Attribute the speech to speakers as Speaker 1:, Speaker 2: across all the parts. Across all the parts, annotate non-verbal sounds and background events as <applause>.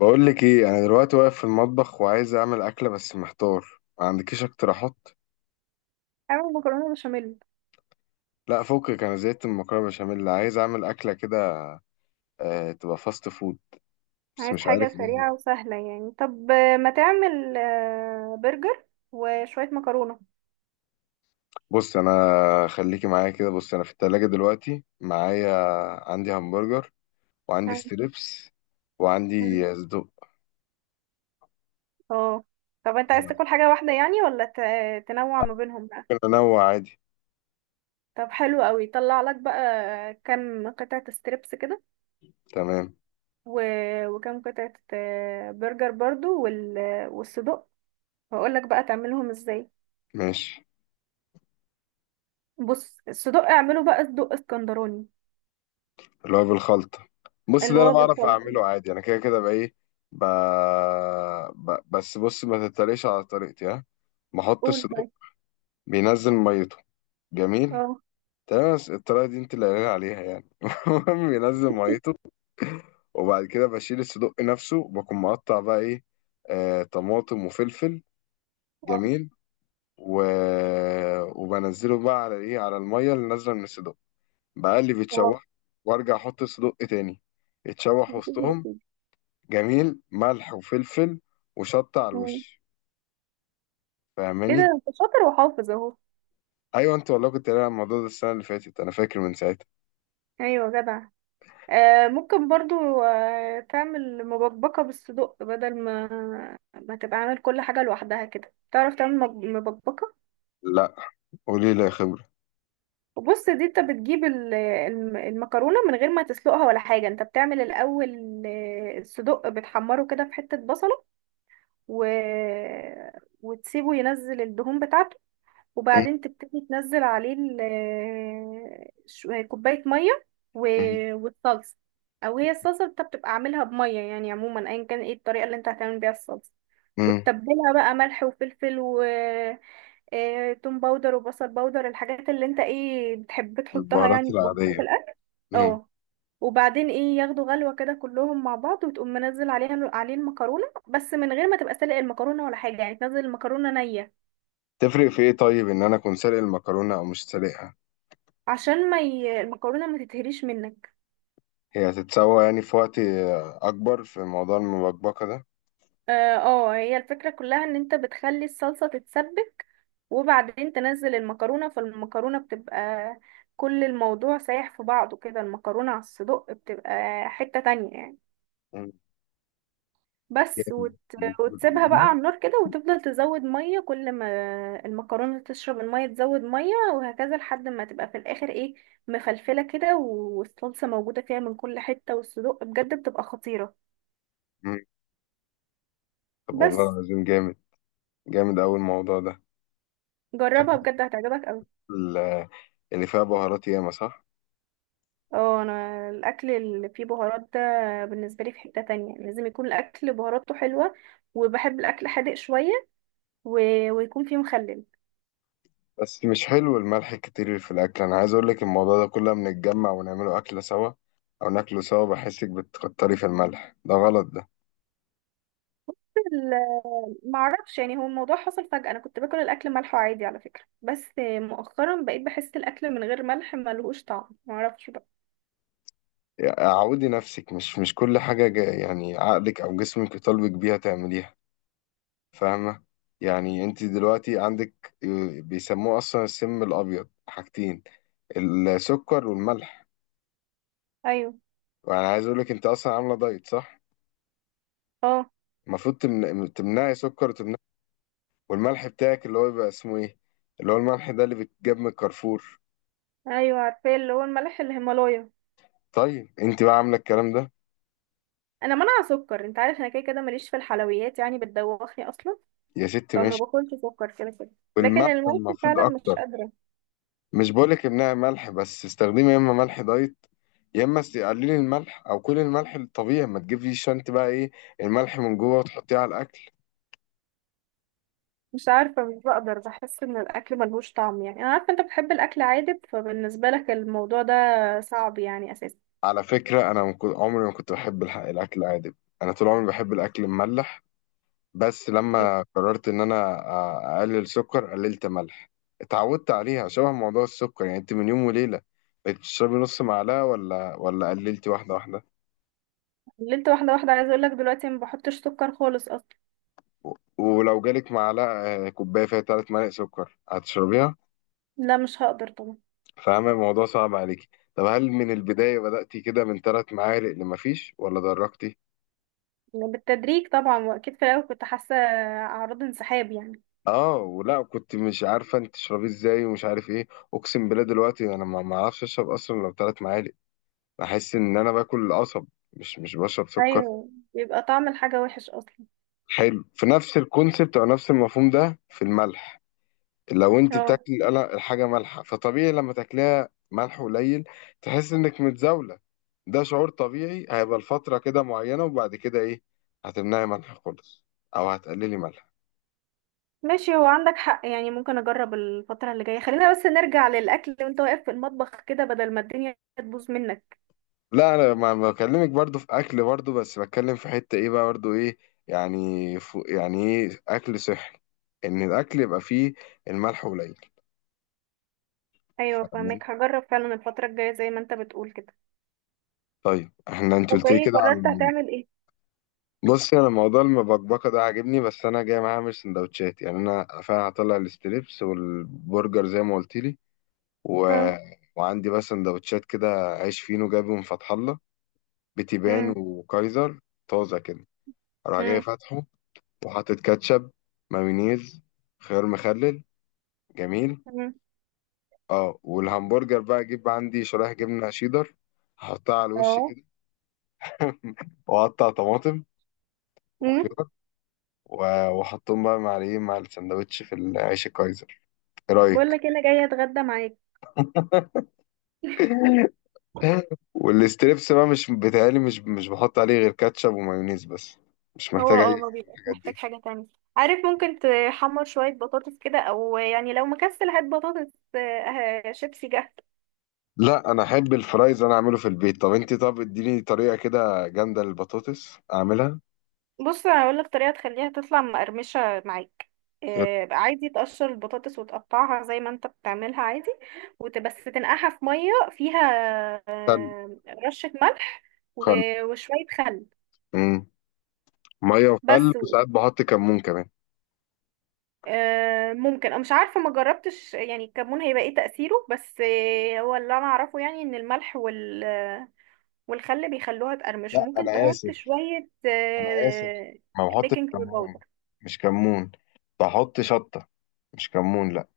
Speaker 1: بقول لك ايه، انا دلوقتي واقف في المطبخ وعايز اعمل اكله بس محتار. ما عندكيش اقتراحات؟
Speaker 2: اعمل مكرونة بشاميل.
Speaker 1: لا، فكك، انا زهقت من المكرونه بشاميل، عايز اعمل اكله كده. آه، تبقى فاست فود. بس
Speaker 2: عايز
Speaker 1: مش
Speaker 2: حاجة
Speaker 1: عارف ايه.
Speaker 2: سريعة وسهلة يعني، طب ما تعمل برجر وشوية مكرونة.
Speaker 1: بص انا، خليكي معايا كده، بص انا في التلاجة دلوقتي معايا. عندي همبرجر، وعندي
Speaker 2: اه.
Speaker 1: ستريبس،
Speaker 2: مم.
Speaker 1: وعندي صدوق.
Speaker 2: آه. طب انت عايز تاكل حاجة واحدة يعني ولا تنوع ما بينهم بقى؟
Speaker 1: ممكن انوع عادي.
Speaker 2: طب حلو قوي، طلع لك بقى كام قطعة ستريبس كده،
Speaker 1: تمام.
Speaker 2: و... وكام قطعة برجر برضو والصدق، واقول لك بقى تعملهم ازاي.
Speaker 1: ماشي.
Speaker 2: بص، الصدق اعمله بقى صدق اسكندراني،
Speaker 1: اللي هو بالخلطة. بص،
Speaker 2: اللي
Speaker 1: ده انا
Speaker 2: هو
Speaker 1: بعرف
Speaker 2: بالخلطة.
Speaker 1: اعمله عادي، انا كده كده بقى ايه. ب... بس بص، ما تتريقش على طريقتي، ها. بحط
Speaker 2: قول
Speaker 1: الصدوق.
Speaker 2: طيب.
Speaker 1: بينزل ميته. جميل.
Speaker 2: اه.
Speaker 1: تمام، بس الطريقة دي انت اللي قايل عليها يعني <laughs> المهم بينزل ميته. وبعد كده بشيل الصدوق نفسه وبكون مقطع بقى ايه. آه، طماطم وفلفل.
Speaker 2: اه.
Speaker 1: جميل. و... وبنزله بقى على ايه، على المية اللي نازلة من الصدوق. بقلب يتشوح. وارجع احط الصدوق تاني. يتشوح وسطهم.
Speaker 2: آه.
Speaker 1: جميل، ملح وفلفل. وشطة على
Speaker 2: مم.
Speaker 1: الوش.
Speaker 2: ايه ده،
Speaker 1: فاهماني؟
Speaker 2: انت شاطر وحافظ اهو.
Speaker 1: ايوه، انت والله كنت قايل على الموضوع ده السنة اللي فاتت، انا فاكر من ساعتها.
Speaker 2: ايوه جدع. آه، ممكن برضو تعمل مبكبكة بالصدق، بدل ما ما تبقى عامل كل حاجة لوحدها كده. تعرف تعمل مبكبكة؟
Speaker 1: لا، قولي لي يا خبرة.
Speaker 2: وبص، دي انت بتجيب المكرونة من غير ما تسلقها ولا حاجة. انت بتعمل الأول الصدق بتحمره كده في حتة بصلة، و... وتسيبه ينزل الدهون بتاعته،
Speaker 1: م-
Speaker 2: وبعدين تبتدي تنزل عليه كوباية مية
Speaker 1: م-
Speaker 2: والصلصة. أو هي الصلصة انت بتبقى عاملها بمية يعني، عموما أيا كان ايه الطريقة اللي انت هتعمل بيها الصلصة،
Speaker 1: م.
Speaker 2: وتتبلها بقى ملح وفلفل و توم باودر وبصل باودر، الحاجات اللي انت ايه بتحب تحطها
Speaker 1: البهارات
Speaker 2: يعني بهارات
Speaker 1: العادية.
Speaker 2: في الأكل.
Speaker 1: م.
Speaker 2: اه. وبعدين ايه، ياخدوا غلوة كده كلهم مع بعض، وتقوم منزل عليها عليه المكرونة، بس من غير ما تبقى سلق المكرونة ولا حاجة، يعني تنزل المكرونة نية.
Speaker 1: تفرق في ايه، طيب ان انا اكون سالق المكرونة او مش سالقها؟
Speaker 2: عشان ما ي... المكرونه ما تتهريش منك.
Speaker 1: هي هتتسوى يعني في وقت اكبر في موضوع المبكبكة ده.
Speaker 2: اه، هي الفكرة كلها ان انت بتخلي الصلصة تتسبك، وبعدين تنزل المكرونة، فالمكرونة بتبقى، كل الموضوع سايح في بعضه كده، المكرونة على الصدق بتبقى حتة تانية يعني.
Speaker 1: م.
Speaker 2: بس
Speaker 1: جامد
Speaker 2: وت...
Speaker 1: مش
Speaker 2: وتسيبها بقى
Speaker 1: بتقوليني؟
Speaker 2: على النار كده، وتفضل تزود مية كل ما المكرونة تشرب المية تزود مية، وهكذا لحد ما تبقى في الآخر ايه، مفلفلة كده والصلصة موجودة فيها من كل حتة، والصدق بجد بتبقى خطيرة.
Speaker 1: م. طب والله
Speaker 2: بس
Speaker 1: العظيم جامد. جامد اوي الموضوع ده.
Speaker 2: جربها
Speaker 1: شكلك
Speaker 2: بجد، هتعجبك.
Speaker 1: ال- اللي فيها بهارات ياما صح.
Speaker 2: اه، انا الاكل اللي فيه بهارات ده بالنسبه لي في حته تانية. لازم يكون الاكل بهاراته حلوه، وبحب الاكل حادق شويه، و... ويكون فيه مخلل.
Speaker 1: بس مش حلو الملح الكتير في الأكل، أنا عايز أقولك الموضوع ده كله لما نتجمع ونعمله أكلة سوا أو ناكله سوا، بحسك بتكتري في الملح، ده غلط ده.
Speaker 2: ما اعرفش يعني، هو الموضوع حصل فجاه. انا كنت باكل الاكل ملح عادي على فكره، بس مؤخرا بقيت بحس الاكل من غير ملح ملهوش طعم، ما اعرفش بقى.
Speaker 1: يعني عودي نفسك، مش كل حاجة يعني عقلك أو جسمك يطالبك بيها تعمليها، فاهمة؟ يعني أنت دلوقتي عندك بيسموه أصلا السم الأبيض، حاجتين: السكر والملح.
Speaker 2: ايوه.
Speaker 1: وأنا عايز أقولك أنت أصلا عاملة دايت، صح؟
Speaker 2: اه.
Speaker 1: المفروض تمنعي سكر وتمنعي. والملح بتاعك اللي هو بيبقى اسمه ايه، اللي هو الملح ده اللي بيتجاب من الكارفور،
Speaker 2: ايوه عارفه، اللي هو الملح الهيمالايا.
Speaker 1: طيب انت بقى عامله الكلام ده؟
Speaker 2: انا منع سكر انت عارف، انا كده كده ماليش في الحلويات يعني، بتدوخني اصلا،
Speaker 1: يا ست
Speaker 2: فما
Speaker 1: ماشي،
Speaker 2: باكلش سكر كده كده. لكن
Speaker 1: والملح
Speaker 2: الملح
Speaker 1: المفروض
Speaker 2: فعلا مش
Speaker 1: اكتر.
Speaker 2: قادره.
Speaker 1: مش بقولك امنعي ملح، بس استخدمي يا اما ملح دايت، يا اما قللي الملح، او كل الملح الطبيعي ما تجيبيش انت بقى ايه الملح من جوه وتحطيه على الاكل.
Speaker 2: مش عارفة، مش بقدر، بحس ان الاكل ملهوش طعم يعني. انا عارفة انت بتحب الاكل عادب، فبالنسبة لك الموضوع ده صعب يعني اساسا.
Speaker 1: على فكره، انا ما كنت- عمري ما كنت بحب الاكل العادي. انا طول عمري بحب الاكل المملح. بس لما قررت ان انا اقلل سكر، قللت ملح. اتعودت عليها. شبه موضوع السكر، يعني انت من يوم وليله بقيت تشربي نص معلقه، ولا قللتي واحده واحده؟
Speaker 2: قللت واحدة واحدة، عايزة اقولك دلوقتي ما بحطش سكر خالص اصلا.
Speaker 1: ولو جالك معلقه، كوبايه فيها ثلاث معالق سكر، هتشربيها؟
Speaker 2: لا مش هقدر طبعا.
Speaker 1: فاهمه الموضوع صعب عليكي. طب هل من البدايه بدأتي كده من ثلاث معالق، لما فيش، ولا درجتي؟
Speaker 2: يعني بالتدريج طبعا، واكيد في الاول كنت حاسة اعراض انسحاب يعني.
Speaker 1: اه، ولا كنت مش عارفه انت تشربيه ازاي ومش عارف ايه؟ اقسم بالله دلوقتي انا ما اعرفش اشرب اصلا لو ثلاث معالق. بحس ان انا باكل قصب، مش بشرب سكر.
Speaker 2: ايوه، بيبقى طعم الحاجة وحش اصلا.
Speaker 1: حلو، في نفس الكونسبت او نفس المفهوم ده في الملح. لو انت
Speaker 2: اه
Speaker 1: بتاكل الحاجه مالحه، فطبيعي لما تاكلها ملح قليل تحس انك متزاوله. ده شعور طبيعي هيبقى لفتره كده معينه، وبعد كده ايه، هتمنعي ملح خالص، او هتقللي ملح.
Speaker 2: ماشي، هو عندك حق يعني، ممكن اجرب الفترة اللي جاية. خلينا بس نرجع للاكل وانت واقف في المطبخ كده، بدل ما الدنيا تبوظ منك.
Speaker 1: لا، انا ما بكلمك برضو في اكل برضو، بس بتكلم في حته ايه بقى برضو ايه، يعني يعني ايه اكل صحي، ان الاكل يبقى فيه الملح
Speaker 2: ايوه
Speaker 1: قليل.
Speaker 2: فاهمك، هجرب فعلا الفترة الجاية زي ما انت بتقول كده.
Speaker 1: طيب احنا انت
Speaker 2: طب
Speaker 1: قلت لي
Speaker 2: ايه،
Speaker 1: كده
Speaker 2: قررت
Speaker 1: عن،
Speaker 2: هتعمل ايه؟
Speaker 1: بصي انا موضوع المبكبكه ده عاجبني، بس انا جاي معايا اعمل سندوتشات يعني، انا فعلا هطلع الستريبس والبرجر زي ما قلت لي. و...
Speaker 2: اه.
Speaker 1: وعندي بقى سندوتشات كده. عيش فينو جايبه من فتح الله، بتيبان
Speaker 2: مم.
Speaker 1: وكايزر طازه كده. اروح جاي
Speaker 2: مم.
Speaker 1: فاتحه، وحاطط كاتشب، مايونيز، خيار مخلل. جميل.
Speaker 2: مم.
Speaker 1: اه، والهمبرجر بقى اجيب عندي شرايح جبنه شيدر، احطها على الوش
Speaker 2: اه.
Speaker 1: كده. <laughs> واقطع طماطم
Speaker 2: مم.
Speaker 1: وخيار، وحطهم بقى مع الايه، مع السندوتش في العيش الكايزر. ايه
Speaker 2: بقول
Speaker 1: رايك؟
Speaker 2: لك انا جايه اتغدى معاك.
Speaker 1: <laughs> والستريبس بقى مش بتهيألي، مش بحط عليه غير كاتشب ومايونيز بس، مش
Speaker 2: هو
Speaker 1: محتاج
Speaker 2: اه،
Speaker 1: اي
Speaker 2: ما
Speaker 1: حاجة من
Speaker 2: بيبقاش
Speaker 1: الحاجات
Speaker 2: محتاج
Speaker 1: دي.
Speaker 2: حاجة تانية. عارف، ممكن تحمر شوية بطاطس كده، او يعني لو مكسل هات بطاطس شيبسي جاهز.
Speaker 1: لا انا احب الفرايز، انا اعمله في البيت. طب انت، طب اديني طريقه كده جامده للبطاطس اعملها.
Speaker 2: بص هقول لك طريقة تخليها تطلع مقرمشة معاك.
Speaker 1: يا،
Speaker 2: بقى عادي تقشر البطاطس وتقطعها زي ما انت بتعملها عادي، وبس تنقعها في مية فيها
Speaker 1: خل.
Speaker 2: آه، رشة ملح
Speaker 1: خل.
Speaker 2: وشوية خل.
Speaker 1: مم. ميه وخل،
Speaker 2: بس
Speaker 1: وساعات بحط كمون كمان.
Speaker 2: ممكن، انا مش عارفه ما جربتش يعني الكمون هيبقى ايه تاثيره، بس هو اللي انا اعرفه يعني ان الملح وال، والخل بيخلوها تقرمش.
Speaker 1: لا
Speaker 2: ممكن
Speaker 1: انا
Speaker 2: تحط
Speaker 1: اسف،
Speaker 2: شويه
Speaker 1: انا اسف، ما بحطش
Speaker 2: بيكنج باودر.
Speaker 1: كمون، مش كمون، بحط شطه، مش كمون لا.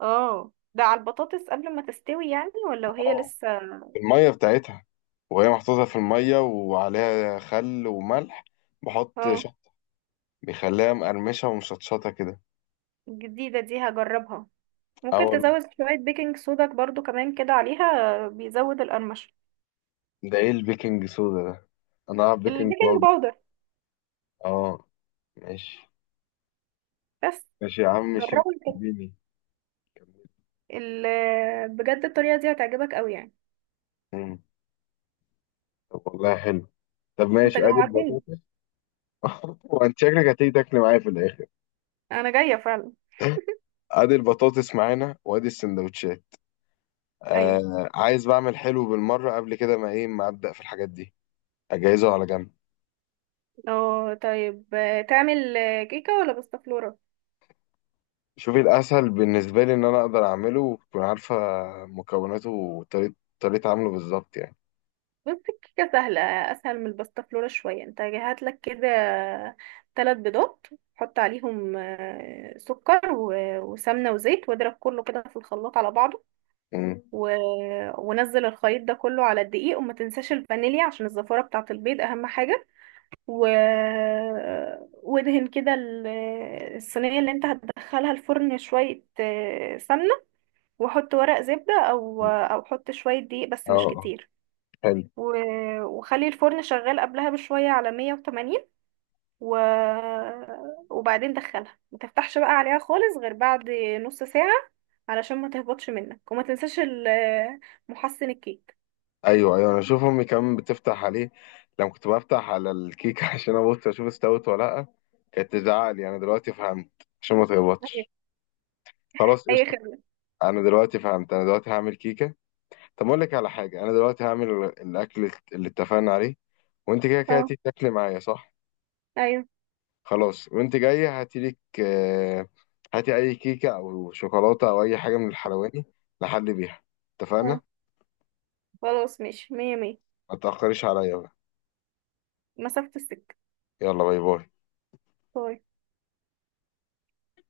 Speaker 2: اه ده على البطاطس قبل ما تستوي يعني، ولا وهي
Speaker 1: اه،
Speaker 2: لسه؟
Speaker 1: المية بتاعتها، وهي محطوطة في المية وعليها خل وملح، بحط
Speaker 2: اه.
Speaker 1: شط. بيخليها مقرمشة ومشطشطة كده.
Speaker 2: الجديده دي هجربها، ممكن
Speaker 1: أول،
Speaker 2: تزود شويه بيكنج صودا برضو كمان كده عليها، بيزود القرمشه.
Speaker 1: ده إيه البيكنج سودا ده؟ أنا أعرف بيكنج
Speaker 2: البيكنج
Speaker 1: باودر.
Speaker 2: باودر.
Speaker 1: أه، ماشي.
Speaker 2: بس
Speaker 1: ماشي يا عم شيف،
Speaker 2: جربوا كده،
Speaker 1: اديني.
Speaker 2: بجد الطريقه دي هتعجبك قوي يعني.
Speaker 1: مم. طب والله حلو. طب
Speaker 2: انت
Speaker 1: ماشي، أدي
Speaker 2: جوعتني،
Speaker 1: البطاطس. <laughs> وأنت شكلك هتيجي تاكل معايا في الآخر.
Speaker 2: انا جايه فعلا.
Speaker 1: أدي البطاطس معانا، وأدي السندوتشات.
Speaker 2: ايوه.
Speaker 1: آه، عايز بعمل حلو بالمرة، قبل كده ما إيه، ما أبدأ في الحاجات دي، أجهزه على جنب.
Speaker 2: اه طيب، تعمل كيكه ولا باستا فلورا؟
Speaker 1: شوفي الأسهل بالنسبة لي إن أنا أقدر أعمله وتكون عارفة مكوناته وطريقة، طريقة عمله بالظبط يعني.
Speaker 2: بص الكيكه سهله، اسهل من الباستا فلورا شويه. انت هات لك كده ثلاث بيضات، حط عليهم سكر وسمنه وزيت، واضرب كله كده في الخلاط على بعضه.
Speaker 1: مم.
Speaker 2: و... ونزل الخليط ده كله على الدقيق، وما تنساش الفانيليا عشان الزفاره بتاعه البيض، اهم حاجه. و... وادهن كده الصينيه اللي انت هتدخلها الفرن شويه سمنه، واحط ورق زبدة او
Speaker 1: مم.
Speaker 2: او احط شوية دقيق بس
Speaker 1: اه،
Speaker 2: مش كتير.
Speaker 1: حلو.
Speaker 2: و... وخلي الفرن شغال قبلها بشوية على 180، و... وبعدين دخلها، ما تفتحش بقى عليها خالص غير بعد نص ساعة، علشان ما تهبطش منك. وما تنساش محسن الكيك.
Speaker 1: أيوه أيوه، أنا أشوف أمي كمان بتفتح عليه. لما كنت بفتح على الكيكة <laughs> عشان أبص أشوف استوت ولا لأ، كانت تزعق لي. أنا دلوقتي فهمت، عشان ما
Speaker 2: أيوة.
Speaker 1: تغلطش. خلاص،
Speaker 2: اي
Speaker 1: قشطة.
Speaker 2: خدمة.
Speaker 1: أنا دلوقتي فهمت، أنا دلوقتي هعمل كيكة. طب أقول لك على حاجة، أنا دلوقتي هعمل الأكل اللي اتفقنا عليه، وأنت كده كده
Speaker 2: اه.
Speaker 1: هتيجي تاكلي معايا صح؟
Speaker 2: ايوه.
Speaker 1: خلاص، وانت جاية هاتي لك هاتي اي كيكة او شوكولاتة او اي حاجة من الحلواني لحد بيها.
Speaker 2: اه.
Speaker 1: اتفقنا.
Speaker 2: خلاص ماشي، مية مية.
Speaker 1: ما تأخريش عليا بقى.
Speaker 2: مسافة السكة.
Speaker 1: يلا باي باي.
Speaker 2: باي.